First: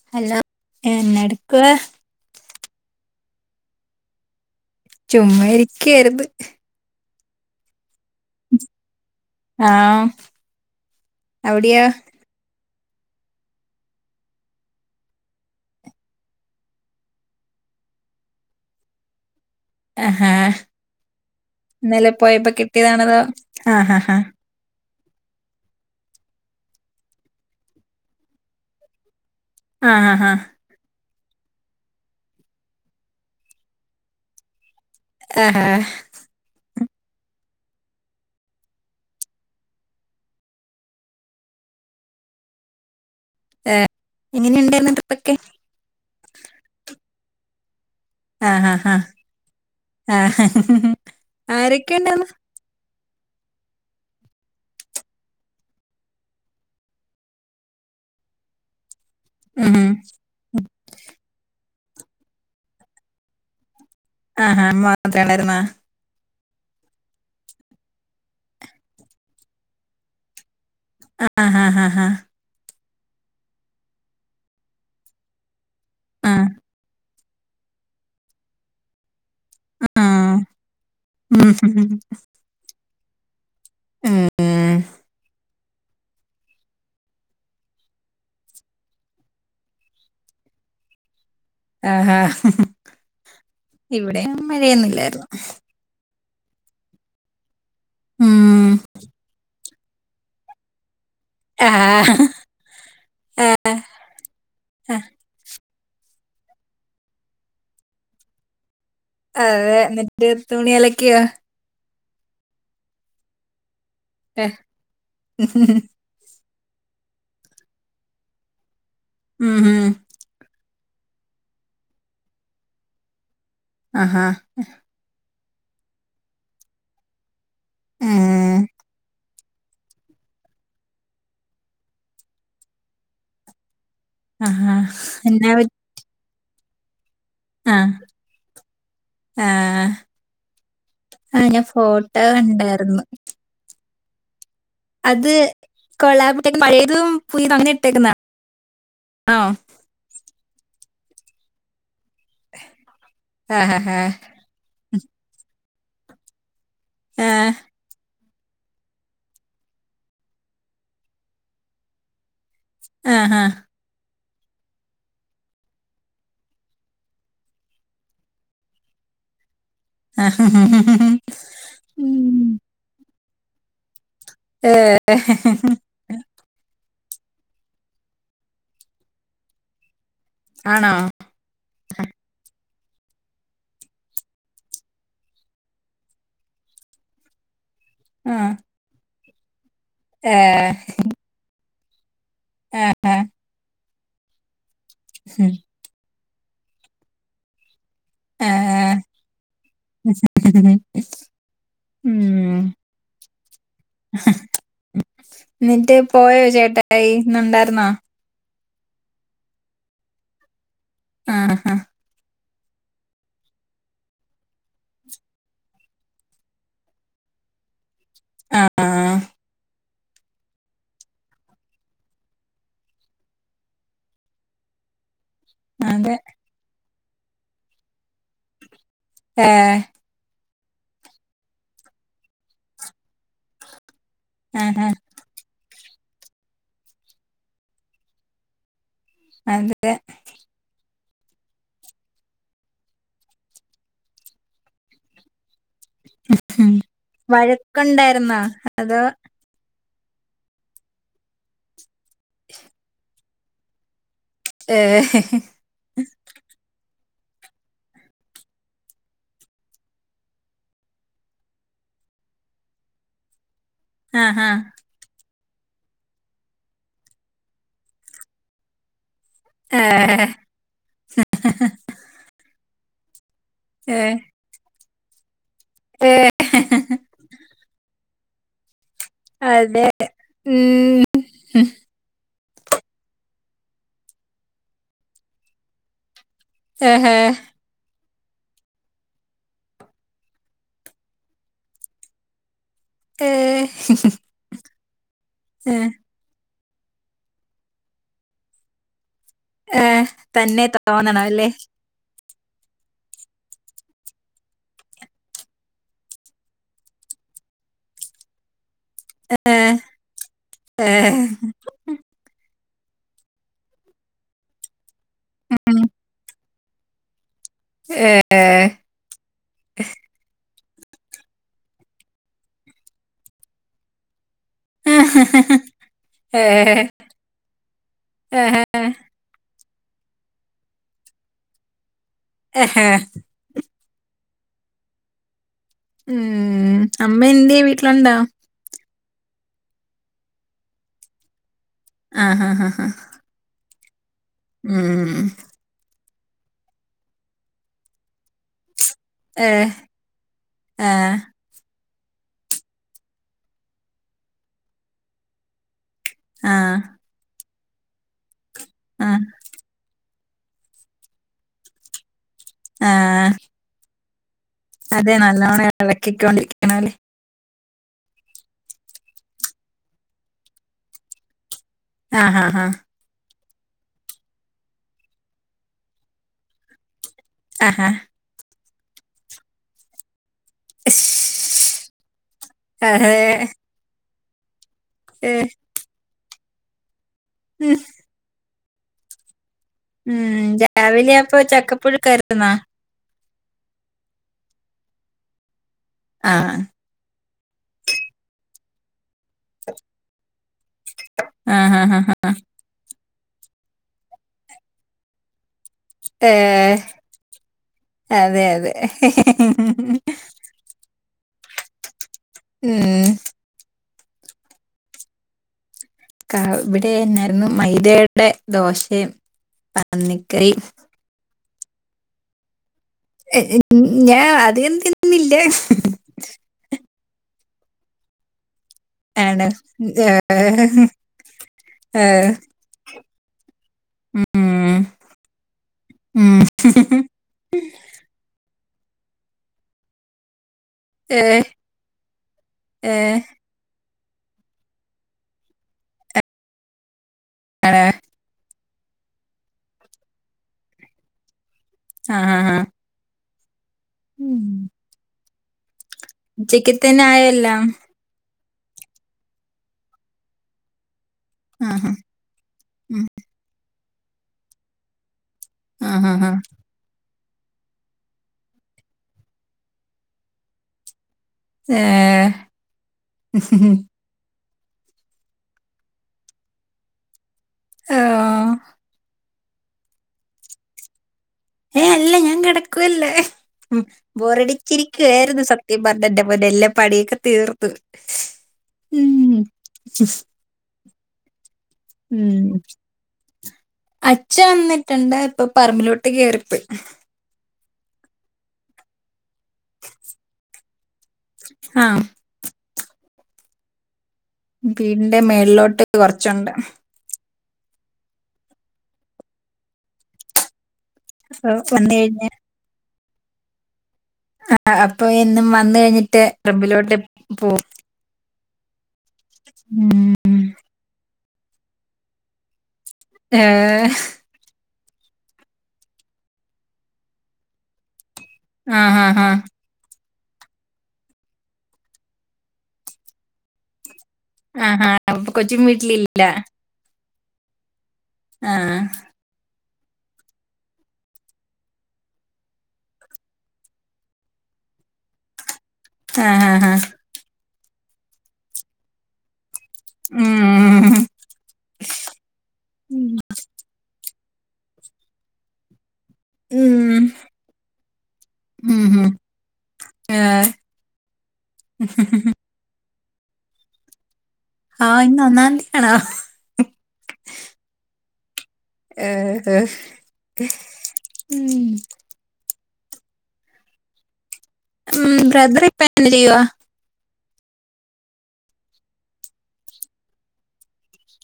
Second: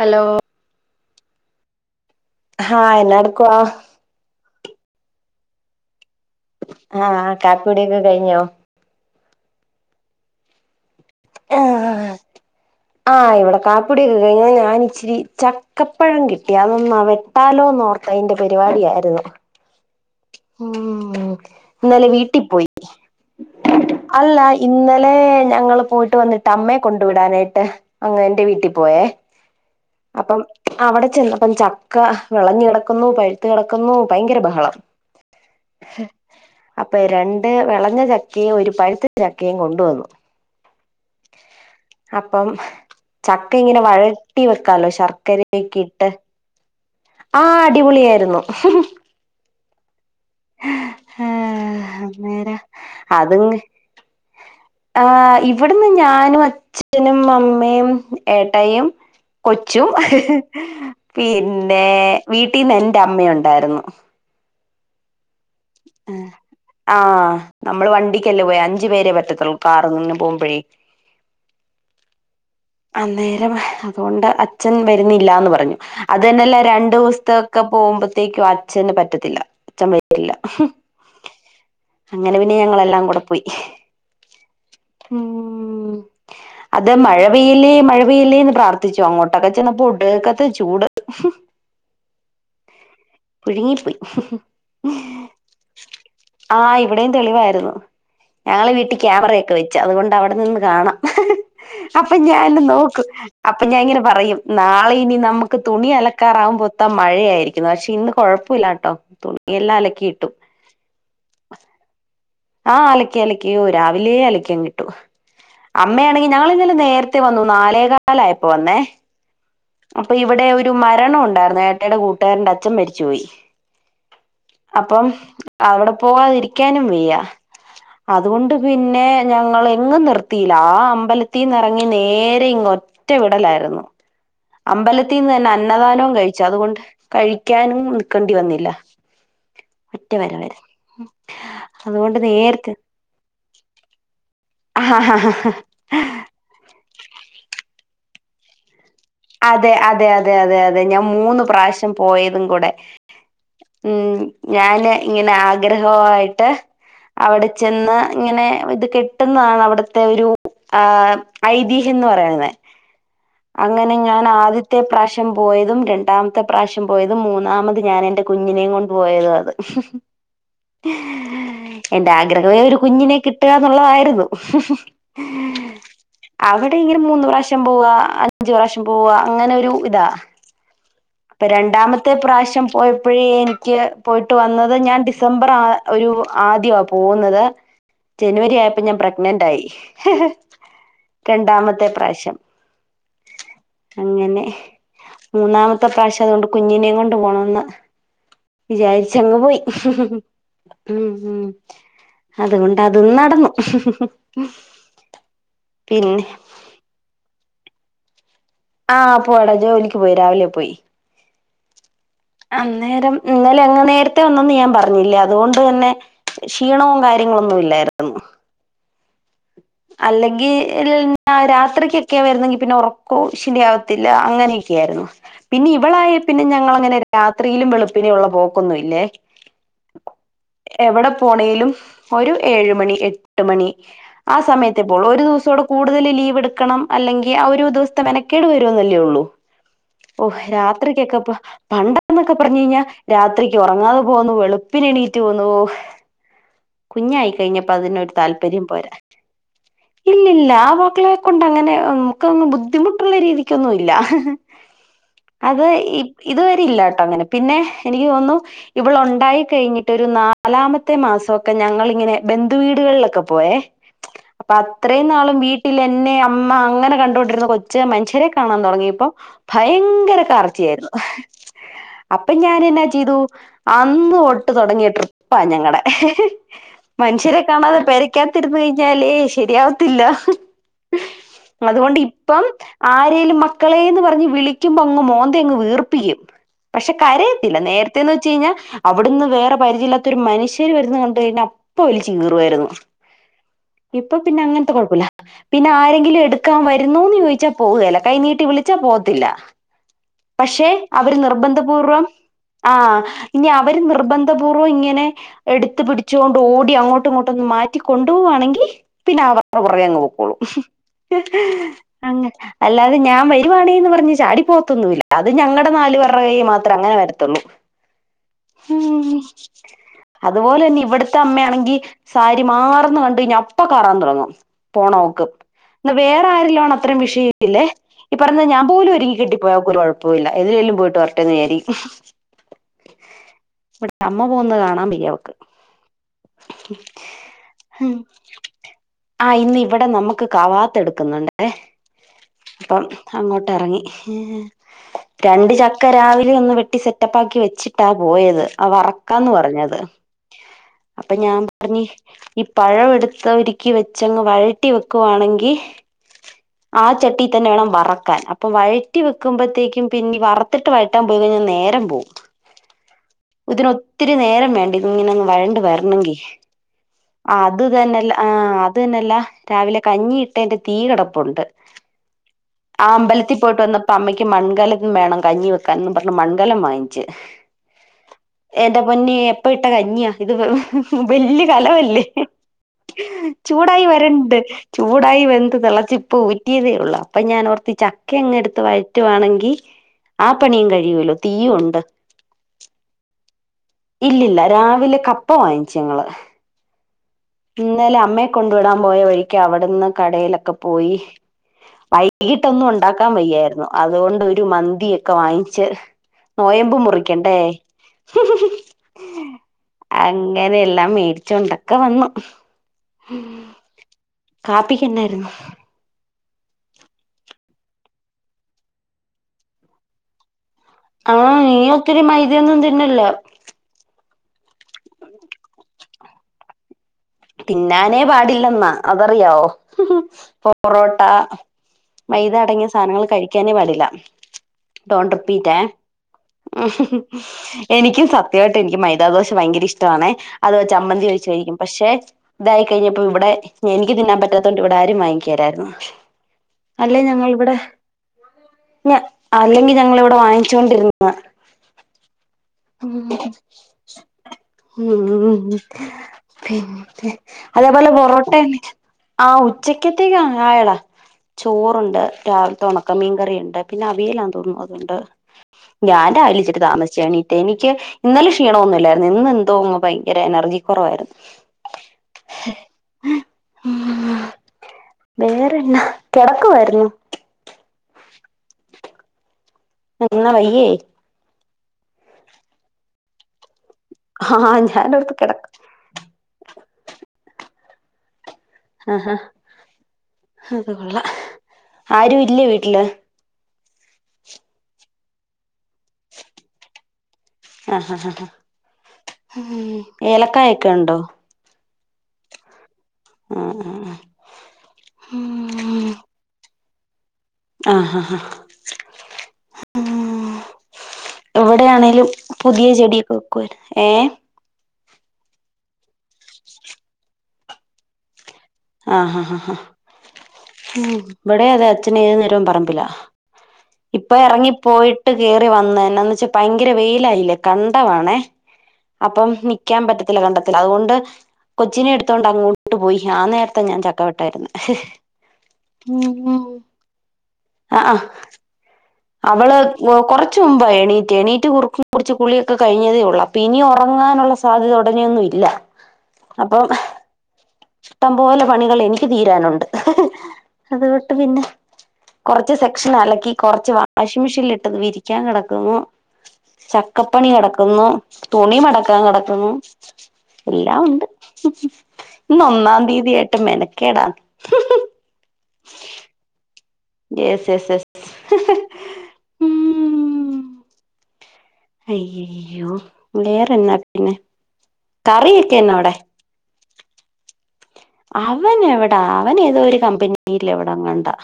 Hello അല്ലാ ഏന്നെട് ക്ക്യവാ ക്ക്യാ ചുമ്മാരിക്കായിര്ന്ന് ആഹ് കാപ്പിടിക്കെ ക കഴിഞ്ഞോ ആഹ് അവ്ടിയോ ആഹ് ഇവിടെ കാപ്പിടിയൊക്കെ കഴിഞ്ഞു. ഞാൻ ഇച്ചിരി ചക്കപ്പഴം കിട്ടി. അതൊന്ന് വെട്ടാലോന്നോർത്തയിന്റെ പരിപാടിയായിരുന്നു ആഹാ. ഉം ഇന്നലെ വീട്ടിൽ പോയപ്പോ പോയി കിട്ടിയതാണതോ ആഹാഹാ ല്ലേ ഞങ്ങള് പോയിട്ട് വന്നിട്ട്. അമ്മയെ കൊണ്ട് വിടാനയിട്ട്. അങനെ എൻ്റെ വീട്ടിപോയേ ആഹാ ഹാ അപ്പം അവടെ ചെന്ന അപ്പം ചക്ക വെളഞ്ഞ് കെടക്കുന്നു പഴുത്ത് കെടക്കുന്നു ഭയങ്കര ബഹളം ആഹാഹ് അപ്പൊ രണ്ട് വെളഞ്ഞ ചക്കീം ഒരു പഴുത്ത ചക്കീം കൊണ്ടുവന്നു. അപ്പം ചക്ക ഏഹ് ഇങ്ങനെ വഴട്ടി വെ എങ്ങനെയുണ്ടായിരുന്നു ട്രിപ്പൊക്കെ ശർക്കരയ ഒക്കെ ഇട്ട് ആ അടിപൊളിയായിരുന്നു ആഹാ ഹാ ആഹ് ആരൊക്കെ ഉണ്ടായിരുന്നു അന്നേര അത് ആ ഇവിടുന്ന് ഞാനും അച്ഛനും അമ്മയും ഏട്ടയും ഉം കൊച്ചും പിന്നെ വീട്ടിൽന്ന് എറെ അമ്മയ ഉണ്ടായിരുന്നു ആഹാ മാത്രേണായിരുന്ന ആഹ് നമ്മള് വണ്ടിക്കല്ലേ പോയാ അഞ്ചു പേരെ പറ്റത്തുള്ളൂ കാറും കൊണ്ട് പോകുമ്പോഴേ ആഹ് ആഹ് ആഹ് ആഹ അന്നേരം അതുകൊണ്ട് അച്ഛൻ വരുന്നില്ലന്ന് പറഞ്ഞു അത് ആഹ് തന്നെയല്ലേ രണ്ട് ഒക്കെ പോകുമ്പോഴത്തേക്കും അച്ഛന് പറ്റത്തില്ല അച്ഛൻ ആഹ് വരുത്തില്ല ഉം ഉം അങ്ങനെ പിന്നെ ഞങ്ങളെല്ലാം കൂടെ പോയി ഉം. ഉം ഉ അത മഴ മഴവില്ലേ മഴവല്ലേന്ന് പ്രാർത്ഥിച്ചു അങ്ങോട്ടൊക്കെ ചെന്നപ്പോ ഉടക്ക ചൂട് ആഹഹ പുഴുങ്ങിപ്പോയി ഇവിടെ മഴയൊന്നില്ലായിരുന്നു ആഹ് ഇവിടെയും തെളിവായിരുന്നു ഞങ്ങള് ഉം വീട്ടിൽ ക്യാമറയൊക്കെ വെച്ചു അതുകൊണ്ട് അവിടെ നിന്ന് കാണാം അപ്പൊ ആഹ് ഞൻ നോക്കും അപ്പൊ ഞാൻ ഇങ്ങനെ പറയും നാളെ ഇനി നമുക്ക് തുണി അലക്കാറാവകുമ്പൊത്താ മഴയായിരിക്കുന്നു പക്ഷെ ഇന്ന് കൊഴപ്പമില്ല കേട്ടോ അ എന്നിട്ട് തുണി അലക്കി അലക്കിയോ ആഹ് അലക്കി അലക്കിഓര് രാവിലെ അലിക്കാൻ കിട്ടു ഏഹ് അമ്മ ആണെങ്കിൽ ഞ - നേരത്തെ വന്നു നാലേകാലയപ്പോ വന്നേ മ്ഹും. അപ്പൊ ഇവിടെ ഒരു മരണ ഉണ്ടായിരുന്നു ഏട്ടയുടെ കൂട്ടുകാരന്റെ അച്ഛൻ മരിച്ചുപോയി ആഹഹ അപ്പം അവിടെ പോവാാതിരിക്കാനും വെയ്യ അതുകൊണ്ട് ഏഹ്. പിന്നെ ഞങ്ങൾ എങ്ങും നിർത്തിയില്ല ആ അമ്പലത്തിന്ന ഇറങ്ങി നേരെ ഇങ്ങ ഒറ്റ വിടലായിരുന്നു ആഹാ. അമ്പലത്തിൽ നിന്ന് എന്നാ തന്നെ പറ്റി അന്നദാനവും കഴിച്ചു അതുകൊണ്ട് കഴിക്കാനും ആഹ്. നിക്കേണ്ടി വ ആഹ്. ഒറ്റേ വരെ വരെ ആ ഞാൻ [inaudible] അതുകൊണ്ട് ഫോട്ടോ നേരത്തെ കണ്ടായിരുന്നു. ആ അത് കൊള്ള [unintelligible] പഴയതും പുതിയതും അങ്ങനെ ഇട്ടേക്കുന്നെ അതെ അതെ അതെ അതെ അതെ അതെ ഞാൻ മൂന്ന് പ്രാവശ്യം പോയതും കൂടെ ആഹാഹാ. ഉം ഞാന് ഇങ്ങനെ ആഗ്രഹോ ആയിട്ട് അവിടെ ആഹ്. ചെന്ന് അങ്ങനെ ഇത് കിട്ടുന്നതാണ് അവിടുത്തെ ഒരു ആ ഐതിഹ്യം എന്ന് പറയുന്നത് ആഹാ. അങ്ങനെ ഞാൻ ഞാൻ ആദ്യത്തെ പ്രാശ്യം പോയതും രണ്ടാമത്തെ പ്രാശ്യം പോയതും മൂന്നാമത് ഞാൻ എൻ്റെ കുഞ്ഞിനെയും കൊണ്ട് പോയതും അത് [inaudible] എന്റെ ആഗ്രഹേ ഒരു കുഞ്ഞിനെ കിട്ട കിട്ട [unintelligible] ത്വള്ളതായിരുന്നു ഏ ഏ [unintelligible] [inaudible] [unintelligible] ങ്കിലും മൂന്ന് പ്രാവശ്യം പോവ അഞ്ചു വർഷം പോവ അങ്ങനെ ഒരു ഇതാ ആണോ? അപ്പൊ രണ്ടാമത്തെ പ്രാവശ്യം പോയപ്പോഴേ എനിക്ക് പോയിട്ട് വന്നത് ഞാൻ ഡിസംബർ ആ ഒരു ആദ്യ വാ പോകുന്നത് ആഹ്. ജനുവരി ആയപ്പോ ഞാൻ പ്ര നന്റ് ആയി ഏഹ് തെ പ്രാവശ്യം ആഹ ഹഹ അങ്ങനെ മൂന്നാമ പക്ഷെ അതുകൊണ്ട് കുഞ്ഞിനെയും കൊണ്ട് പോണംന്ന് ആഹ്. വിചാരിച്ചങ്ങ് പോയി ഉം ഉം ഉം. അതുകൊണ്ട് അതും നടന്നു എന്നിട്ട് പിന്നെ പോയോ ചേട്ടായി? ഇന്നുണ്ടായിരുന്നോ? ആഹ് പോടാ ജോലിക്ക് പോയി രാവിലെ പോയി ആഹ് ഹ് ഹ് അന്നേരം ഇന്നലെ അങ്ങ് നേരത്തെ വന്നെന്നും ഞാൻ പറഞ്ഞില്ല അതുകൊണ്ട് തന്നെ ക്ഷീണവും കാര്യങ്ങളൊന്നും ഇല്ലായിരുന്നു ആഹാ ആഹാ [inaudible] അല്ലെങ്കിൽ രാത്രിക്ക് ക്കൊക്കെ വരുന്നെങ്കിൽ പിന്നെ ഉറ [unintelligible] ശരി ആവത്തില്ല അങ്ങനെയൊക്കെ ആയിരുന്നു പിന്നെ ഇവളായ അതെ. പിന്നെ ഞങ്ങൾങ്ങനെ രാത്രിയിലും വെളുപ്പിനേ ഉള്ള പോക്കൊന്നും ഇ ഏഹ് എവടെ പോണേലും ഒരു ഏഴ് മണി എട്ട് മണി ആ ആഹാ. സമയത്തിപ്പോൾ ഒരു ദിവസോടേ കൂടുതൽ ലീവ് എടുക്കണം അല്ലെങ്കിൽ ആ ഒരു ദിവസത്തെ മെന കേട് വരുവൊന്നു യൊള്ളൂ. അതെ. ഓ രാത്രിക്കെക്കെ പ പണ്ട് എന്നൊക്കെ പറഞ്ഞ് കഴിഞ്ഞാ രാത്രിക്ക് ഒറങ്ങാതെ പോവുന്നു വെളുപ്പിന് എണീറ്റ് പോവുന്നു. ഓഹ്. കുഞ്ഞായി കഴിഞ്ഞപ്പോ അതിനൊരു വഴക്കുണ്ടായിരുന്നോ? അതോ, ഇല്ലല്ല, ആ മക്കളെ കൊണ്ട് അങ്ങനെ ഉം. ക്കൊന്ന് ബുദ്ധിമു ഇള്ള രീതിക്കൊന്നും ഇല്ല. ഏ അത് ഇ ഇതുവരെ ഇല്ലാട്ടോ അങ്ങനെ. പിന്നെ എനിക്ക് തോന്നുന്നു ഇവൾ ഒണ്ടായി കഴിഞ്ഞിട്ട് ഒരു നാലാമത്തെ മാസൊക്കെ ഞങ്ങളിങ്ങനെ ബന്ധുവീടുകളിലൊക്കെ പോയേ. ആഹാ അപ്പൊ അത്രയും നാളും വീ ട്ടിൽ എന്നെ അമ്മ അങ്ങനെ കണ്ടോണ്ടിരുന്ന കൊ ച്ച് മനുഷ്യരെ കാണാൻ തൊടങ്ങിയപ്പോ, ഏ ഭയങ്കര കാർച്ച ആയിരുന്നു അപ്പൊ ഞാനെന്നാ ട്ടിതൂ ഏ അന്ന് ഒട്ട് തൊടങ്ങിയ ട്രീ പ്പാ ഞങ്ങടെ ഏ മനുഷ്യരെ കാണാതെ പെര ക്കകത്തിര്ന്നെ ഞാലേ അതെ ശരിയാവത്തില്ല ഉം ഉം, അതുകൊണ്ട് ഇ പ്പം ആരേലും മക്കളേന്ന് പറഞ്ഞ് വിളിക്കുമ്പൊങ്ങ് മോന്തയങ്ങ് വീർപ്പിക്കും പക്ഷെ ഏഹ്, കരയത്തില്ല നേര ത്യന്ന് വെച്ചയ്ഞ്ഞാ അവിടുന്ന് വേറെ പരിചയല്ലാത്ത ഒരു മനുഷ്യര് വരുന്നു കണ്ട് കയ്ഞ്ഞാ അപ്പ വിളിച്ചു കീറുവാരുന്നു ഏ ഇപ്പൊ പിന്നെ അങ്ങ പ്പൊ കൊഴുപ്പുല്ല പിന്നെ ഏ, ആരെങ്കിലും എടു ക്കാ വര് രൂന്നോന്ന് ചോയിച്ചാ പോവുകേല കൈനീട്ടി വിളിച്ചാ പോകത്തില്ല ഏ, തന്നെ പക്ഷെ അവര് തോന്നണം അല്ലേ നിർബന്ധപൂർവ്വം ആ ഇനി അവര് നിർബന്ധപൂർവ്വം ഇങ്ങനെ എടുത്ത് പിടിച്ചോണ്ട് ഓടി അങ്ങോട്ടു ഇങ്ങോട്ടൊന്ന് മാറ്റി കൊണ്ടുപോവാണെങ്കി പിന്നെ ഏ, [unintelligible] കുറേ അങ്ങ് പൊക്കോളൂ ഏ, അങ്ങ് അല്ലാതെ ഞാൻ വരുവാണെന്ന് പറഞ്ഞ് ചാടി പോവത്തൊന്നൂല്ല അത് ഞങ്ങടെ ഉം, നാല് വേറേയു മാത്രേ അങ്ങനെ വരത്തൊള്ളൂ ഏ, ഹും അതുപോലെന്നെ ഇവ്ടത്തെ അമ്മയാണെങ്കി സാരി മാറന്ന് കണ്ട് കഴിഞ്ഞ അപ്പ കാറാൻ തൊടങ്ങും പോണംന്നു നോക്കും എന്നാ വേറെ ഏ, ആരെലോണ വിഷയമി ല്ലേ ഈ പറഞ്ഞ ഏ, ഞാൻ പോലും ഒരുങ്ങി കെട്ടി പോകും നമുക്ക് കുഴപ്പമില്ല എവിടെലും പോയിട്ട് വര ട്ടേന്ന് വിചാരിക്കും ഹ പട്ടേ അമ്മ പോകുന്നത് കാണാൻ വയ്യ അവക്ക് ഉം അമ്മ എഎന്ടെ വീട്ടിലുണ്ടാ ആ ഇന്ന് ഇവിടെ നമുക്ക് കവാത്ത് എടുക്കുന്നുണ്ട് ഏ ആഹാ ഹാ അപ്പം ഹാ അങ്ങോട്ട് ഇറങ്ങി ഉം രണ്ട് ചക്കരവി [inaudible] സെറ്റപ്പാക്കി വെച്ചിട്ടാ പോയത് ച ക്കാന്ന് ഏ പറഞ്ഞത് ആ അപ്പൊ ഞാൻ പറഞ്ഞി ഈ പഴം എടുത്ത് ഒരുക്കി വെച്ചങ്ങ് വഴട്ടി വെക്കുവാണെങ്കിൽ ആ ചട്ടി തന്നെ വേണം വറക്കാൻ അപ്പം വഴറ്റി ആ വെക്കുമ്പോഴത്തേക്കും പിന്നെ വറത്തിട്ട് വഴട്ടാൻ പോയി കഴിഞ്ഞാൽ നേരം പോകവും ആഹ ഒത്തിരി നേരം വേണ്ടത് ഇങ്ങനെങ് വഴണ്ട വരണെങ്കിൽ ഇളക്കിക്കൊണ്ടിരിക്കണം അല്ലേ അത് തന്നെഅ ല്ല അത് തന്നെല്ലാം രാവിലെ കഞ്ഞി ഇട്ടതി്ന്റെ തീ കിടപ്പുണ്ട് ആഹ് ആഹ് ആഹ ആ അമ്പലത്തിൽ പോയിട്ട് വന്നപ്പോ അമ്മയ്ക്ക് മൺകലം വേണം കഞ്ഞി വെക്കാ ൻ എന്ന് പറഞ്ഞഞ് മൺകലം വങ്ങി ആഹഹാ എന്റൊ പൊന്നി എപ്പ ഇട്ടാ കഞ്ഞിയാ ഇത് വലിയ ഇശ്ശ്. കലമല്ലെ അതെ ചൂടായി വരുന്നു വരുന്നുണ്ട് ചൂടായി ഏഹ് വെന്ത് തിളച്ചി ഇപ്പോൾ ഊറ്റിയതേ ഒള്ളൂ അപ്പ ഞാൻഓർത് ഉം ചക്കഅങ്ങെ ടുത്ത് വയറ്റുവാണെങ്കിൽ ഉം രാവിലെയപ്പോ ഉണ്ട് ചക്കപ്പുഴുകാരുന്നാ ഇല്ലില്ല രാവിലെ കപ്പ വാങ് ചെങ്ങള് ആഹ് ഇന്നലെ അമ്മെ കൊണ്ട് വിടാൻ പോയ വഴി കവടന്ന് കടേലൊക്കെ പോയി ആഹ് ആഹ് ആഹ് വൈകിട്ടൊന്നും ഉണ്ടാക് [unintelligible] വയ്യാര്ന്നു അതുകൊണ്ടൊരു മന്തിയൊക്കെ വാങ്ങിച്ച് നൊയമ്പ് ഏഹ് മുറിക്കണ്ടേ അതെ അതെ അങ്ങനെയെല്ലാം മേടി ച്ചോണ്ടൊക്കെ വന്ന് ഉം ഹം കാപ്പികെന്നായിരുന്നു കാ ഇവിടെ എന്നാരുന്നു മൈദേടെ ദോശേം പന്നികറി ആ നീ ഒത്തിരി മൈദയൊന്നും തി എ എൻ ഞാ അതികംതിന്നില്ല തിന്നാനേ പാടില്ലന്നാ ആണ് അതറിയാവോ പൊറോട്ട ഏഹ് മൈദ അടങ്ങിയാവോ പൊറോട്ട ഏഹ് മൈദ അടങ്ങിയ സാനങ്ങള് കഴിക്കാനേ പാടില്ല ഉം ഡോണ്ട് റിപ്പീറ്റേ ഉം എനിക്കും സത്യായ് ട്ടെനിക്ക് മൈദാദോശ ഭയ്ങ്കരിഷ്ടവാണെ അത് വെച് ചമ്മന്തി ഒഴിച് ഏഹ് കഴിക്കും പക്ഷെ ഇതായ് കഴിഞ്ഞപ്പം ഏഹ് ഇവിടെ എനിക്ക് തിന്നാൻ പറ്റാതോണ്ട് ഇവിടാരും വായ്കേലാരുന്നു അല്ലെ ഞാ ങ്ങ ഇവിടെ ആണോ ഞാ അല്ലെങ്കി ഞങ്ങളിവിടെ വാങ്ങിചോണ്ടിരുന്നതാ ആഹ് ആഹ് ആഹ് ഉം ഉം ഉം ഉച്ചക്കത്തന്നെ പിന്നെ ആയോ എല്ലാം അതേപോലെ പൊറോട്ട [unintelligible] ആ ഉച്ചക്കതേകായടാ ആഹ് ചോറുണ്ട് രാവി തൊണക്ക മീകറിയൊണ്ട് പിന്നവിയലാന്ന് തോന്നുന്നു അതുണ്ട് ഞാൻ ആഹ് ആഹ് ആഹ് രാവിലെ ഇച്ചിരി താമസ് ച്ചാ എണി റ്റെ എനിക്ക് ഇന്നലെ ഷിണവൊന്നു ഇല്ലാരുന്നു ഇന്ന് എന്തോ അങ്ങു ഭയ്ങ്കരെ എനർജി കൊറവാരുന്നു ഏ വേറെന്നാ കെടക്കുവാരുന്നൊ ഓഹ് എന്നാ വയ്യേ ഏ അല്ല ഞാൻ കെടക്കുവല്ലാ ഉം ആഹ് ഞാനോർത്ത് ബോറടിച്ചിരിക്കുവായ്രുന്നു കിടക്ക സത്യം പറഞ്ഞന്റെ പൊന്നേ എല്ലാം പണിയൊക്കെ തീർ ത് ആ അത്കൊള്ള ആരു ഇല്ലേ വീട്ടില് അച്ഛ വന്നിട്ടുണ്ട് ഇപ്പൊ പറമ്പിലോട്ട് കേറിപ്പോയ് ഉ ഏലക്കായ ഒക്കെ ഒണ്ടോ ആ ആ ആഹ് ആ വീടിന്റെ മേളിലോട്ട് കൊറച്ചൊണ്ട് ആ ഹ ഹ അപ്പൊ വന്നു എവിടെയാണേലും കഴിഞ്ഞ പുതിയ ചെടി ഏ ആ അപ്പൊ എന്നും വന്ന് കഴിഞ്ഞിട്ട് പറമ്പിലോട്ട് പോം ആ ഹ ഹ ഹാ ഉം ഇവിടേ അതെ അച്ഛന് ഏതുനേരവും പറമ്പില ഏ പോയിട്ട് കേറിവന്ന് എന്നാന്ന് വെച്ചാ ഭയങ്കര വെയിലായില്ലെ കണ്ടവാണേ ആ ഹാ ഹാ അപ്പം നിക്കാൻ പറ്റ- കണ്ടതില കണ്ടതില അതുകൊണ്ട് കൊച്ചിനെ എടുത്തോണ്ട് അങ്ങോട്ട് പോയി ആ നേര- ഞാൻ ചക്കവെട്ട- ആ ഹാ അപ്പൊ കൊച്ചുംവീട്ടിലില്ല ആ ആ ആ അവള് കൊറച്ച് മുമ്പാ എണീറ്റെ എണീറ്റ് കുറുക്കും കുടിച്ച് കുളിയൊക്കെ കഴിഞ്ഞതെ ഒള്ളൂ അപ്പൊ ഇനി ഒറങ്ങാനുള്ള സാധ്യത ഒടനെയൊന്നും ഇല്ല ആ ആ ആ ഇഷ്ടംപോലെ പണികളെനിക്ക് തീരാനൊണ്ട് ഉം അത്കൊട്ട് പിന്നെ കൊറച്ച് സെക്ഷൻ ഉം അലക്കി കൊറച്ച് വാ- വാഷിംഗ് മിഷിനില് ഇട്ടത് വിരിക്കാൻ കെടക്കുന്നു ഉം ചക്കപ്പണി കെടക്കുന്നു തുണി ഉം മടക്കാൻ ഉം. കെടക്കുന്നു ഏ എല്ലാവൊണ്ട് ഇന്ന് ഒന്നാം തീതി- യേട്ട് മെനക്കേടാ ആ ഇന്ന് ഒന്നാംതിയാണോ യേസ് ഏസ് എസ് ഏ ഏ അയ്യയ്യോ വേറെ എന്നാ പിന്നെ ഉ കറിയൊക്കെ ബ്രദറി എന്നാ ഇപ്പ ചെയ്യവാ അവനെവെടാ അവനേതോ ഒരു കമ്പനിയിലവിടങ്ങാണ്ടാ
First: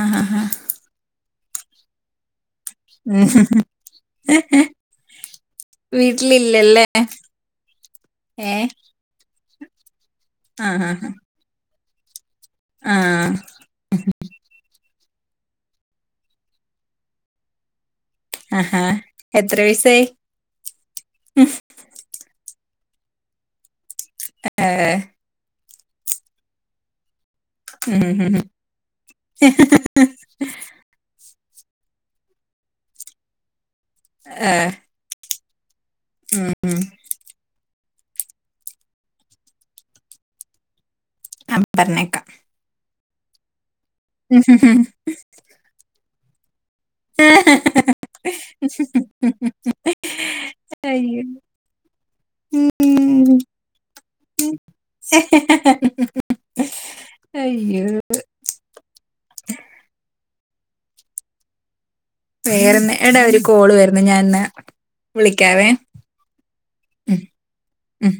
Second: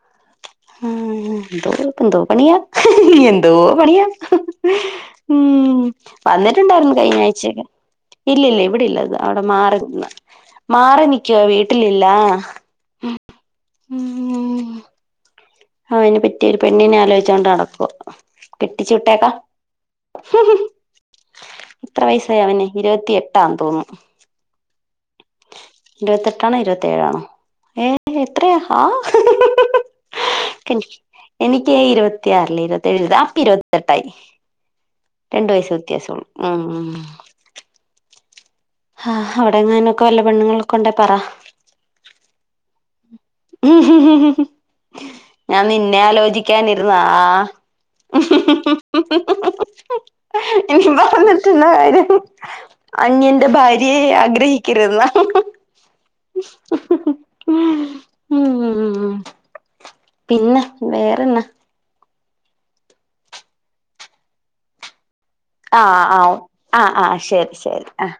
ആഹ ആഹ് ആഹ ന്തോപ്പന്തോ പണിയ ന എന്തോ പണിയാ ഉം വീട്ടിലില്ലല്ലേ വന്നിട്ടുണ്ടായിരുന്നു കഴിഞ്ഞ ആഴ്ചക്കെ ഏ ഇല്ലല്ല ഇവിടെല്ലത് അവിടെ മാറന്ന് മാറി നിക്ക വീട്ടി ട്ടിലില്ല ആ ആഹ് അയിന് പറ്റിയൊരു പെണ്ണിനെ ആലോചിച്ചുകോണ്ട് നടക്കുവ ആഹാ കെട്ടിച്ചുവിട്ടേക്കാ എത്ര വയസായി എത്ര വയസ്സായി അവനെ ഇരുപത്തിയട്ടാ തോന്നുന്നു ഏഹ് ഇരുപത്തെട്ടാണോ ഇരുപത്തി ഏഴാണോ ഏ ഉം ഉം എത്രയാ ആഹ എനിക്കെ ഇരുപത്തിയാർല ഇരുപത്തിഏഴ അപ്പ ഇരു തെട്ടായി ഏഹ് രണ്ടു വയസ ത്യാസ ഉള്ള ഉം ഉ ആഹ് അവിടെങ്ങാനൊക്കെ വല്ല പെണ്ണങ്ങൾക്ക കൊണ്ടേ പറ അ പർനേക്ക ഞാൻ നിന്നെ ആലോചി [unintelligible] ഇനി അയ്യോ പറഞ്ഞിട്ടുന്ന കാര്യം അൻ ഭാര്യ ഉം ആഗ്രഹിക്കരുതെന്ന അയ്യോ ഉം പിന്നെ വേറെന്നാ? വേറെന്ന് എടാ ഒരു കോള് വര്ന്ന് ഞാൻന്ന് ആ ആ ആ ആ ഉം ശരി ശരി ഉം ആ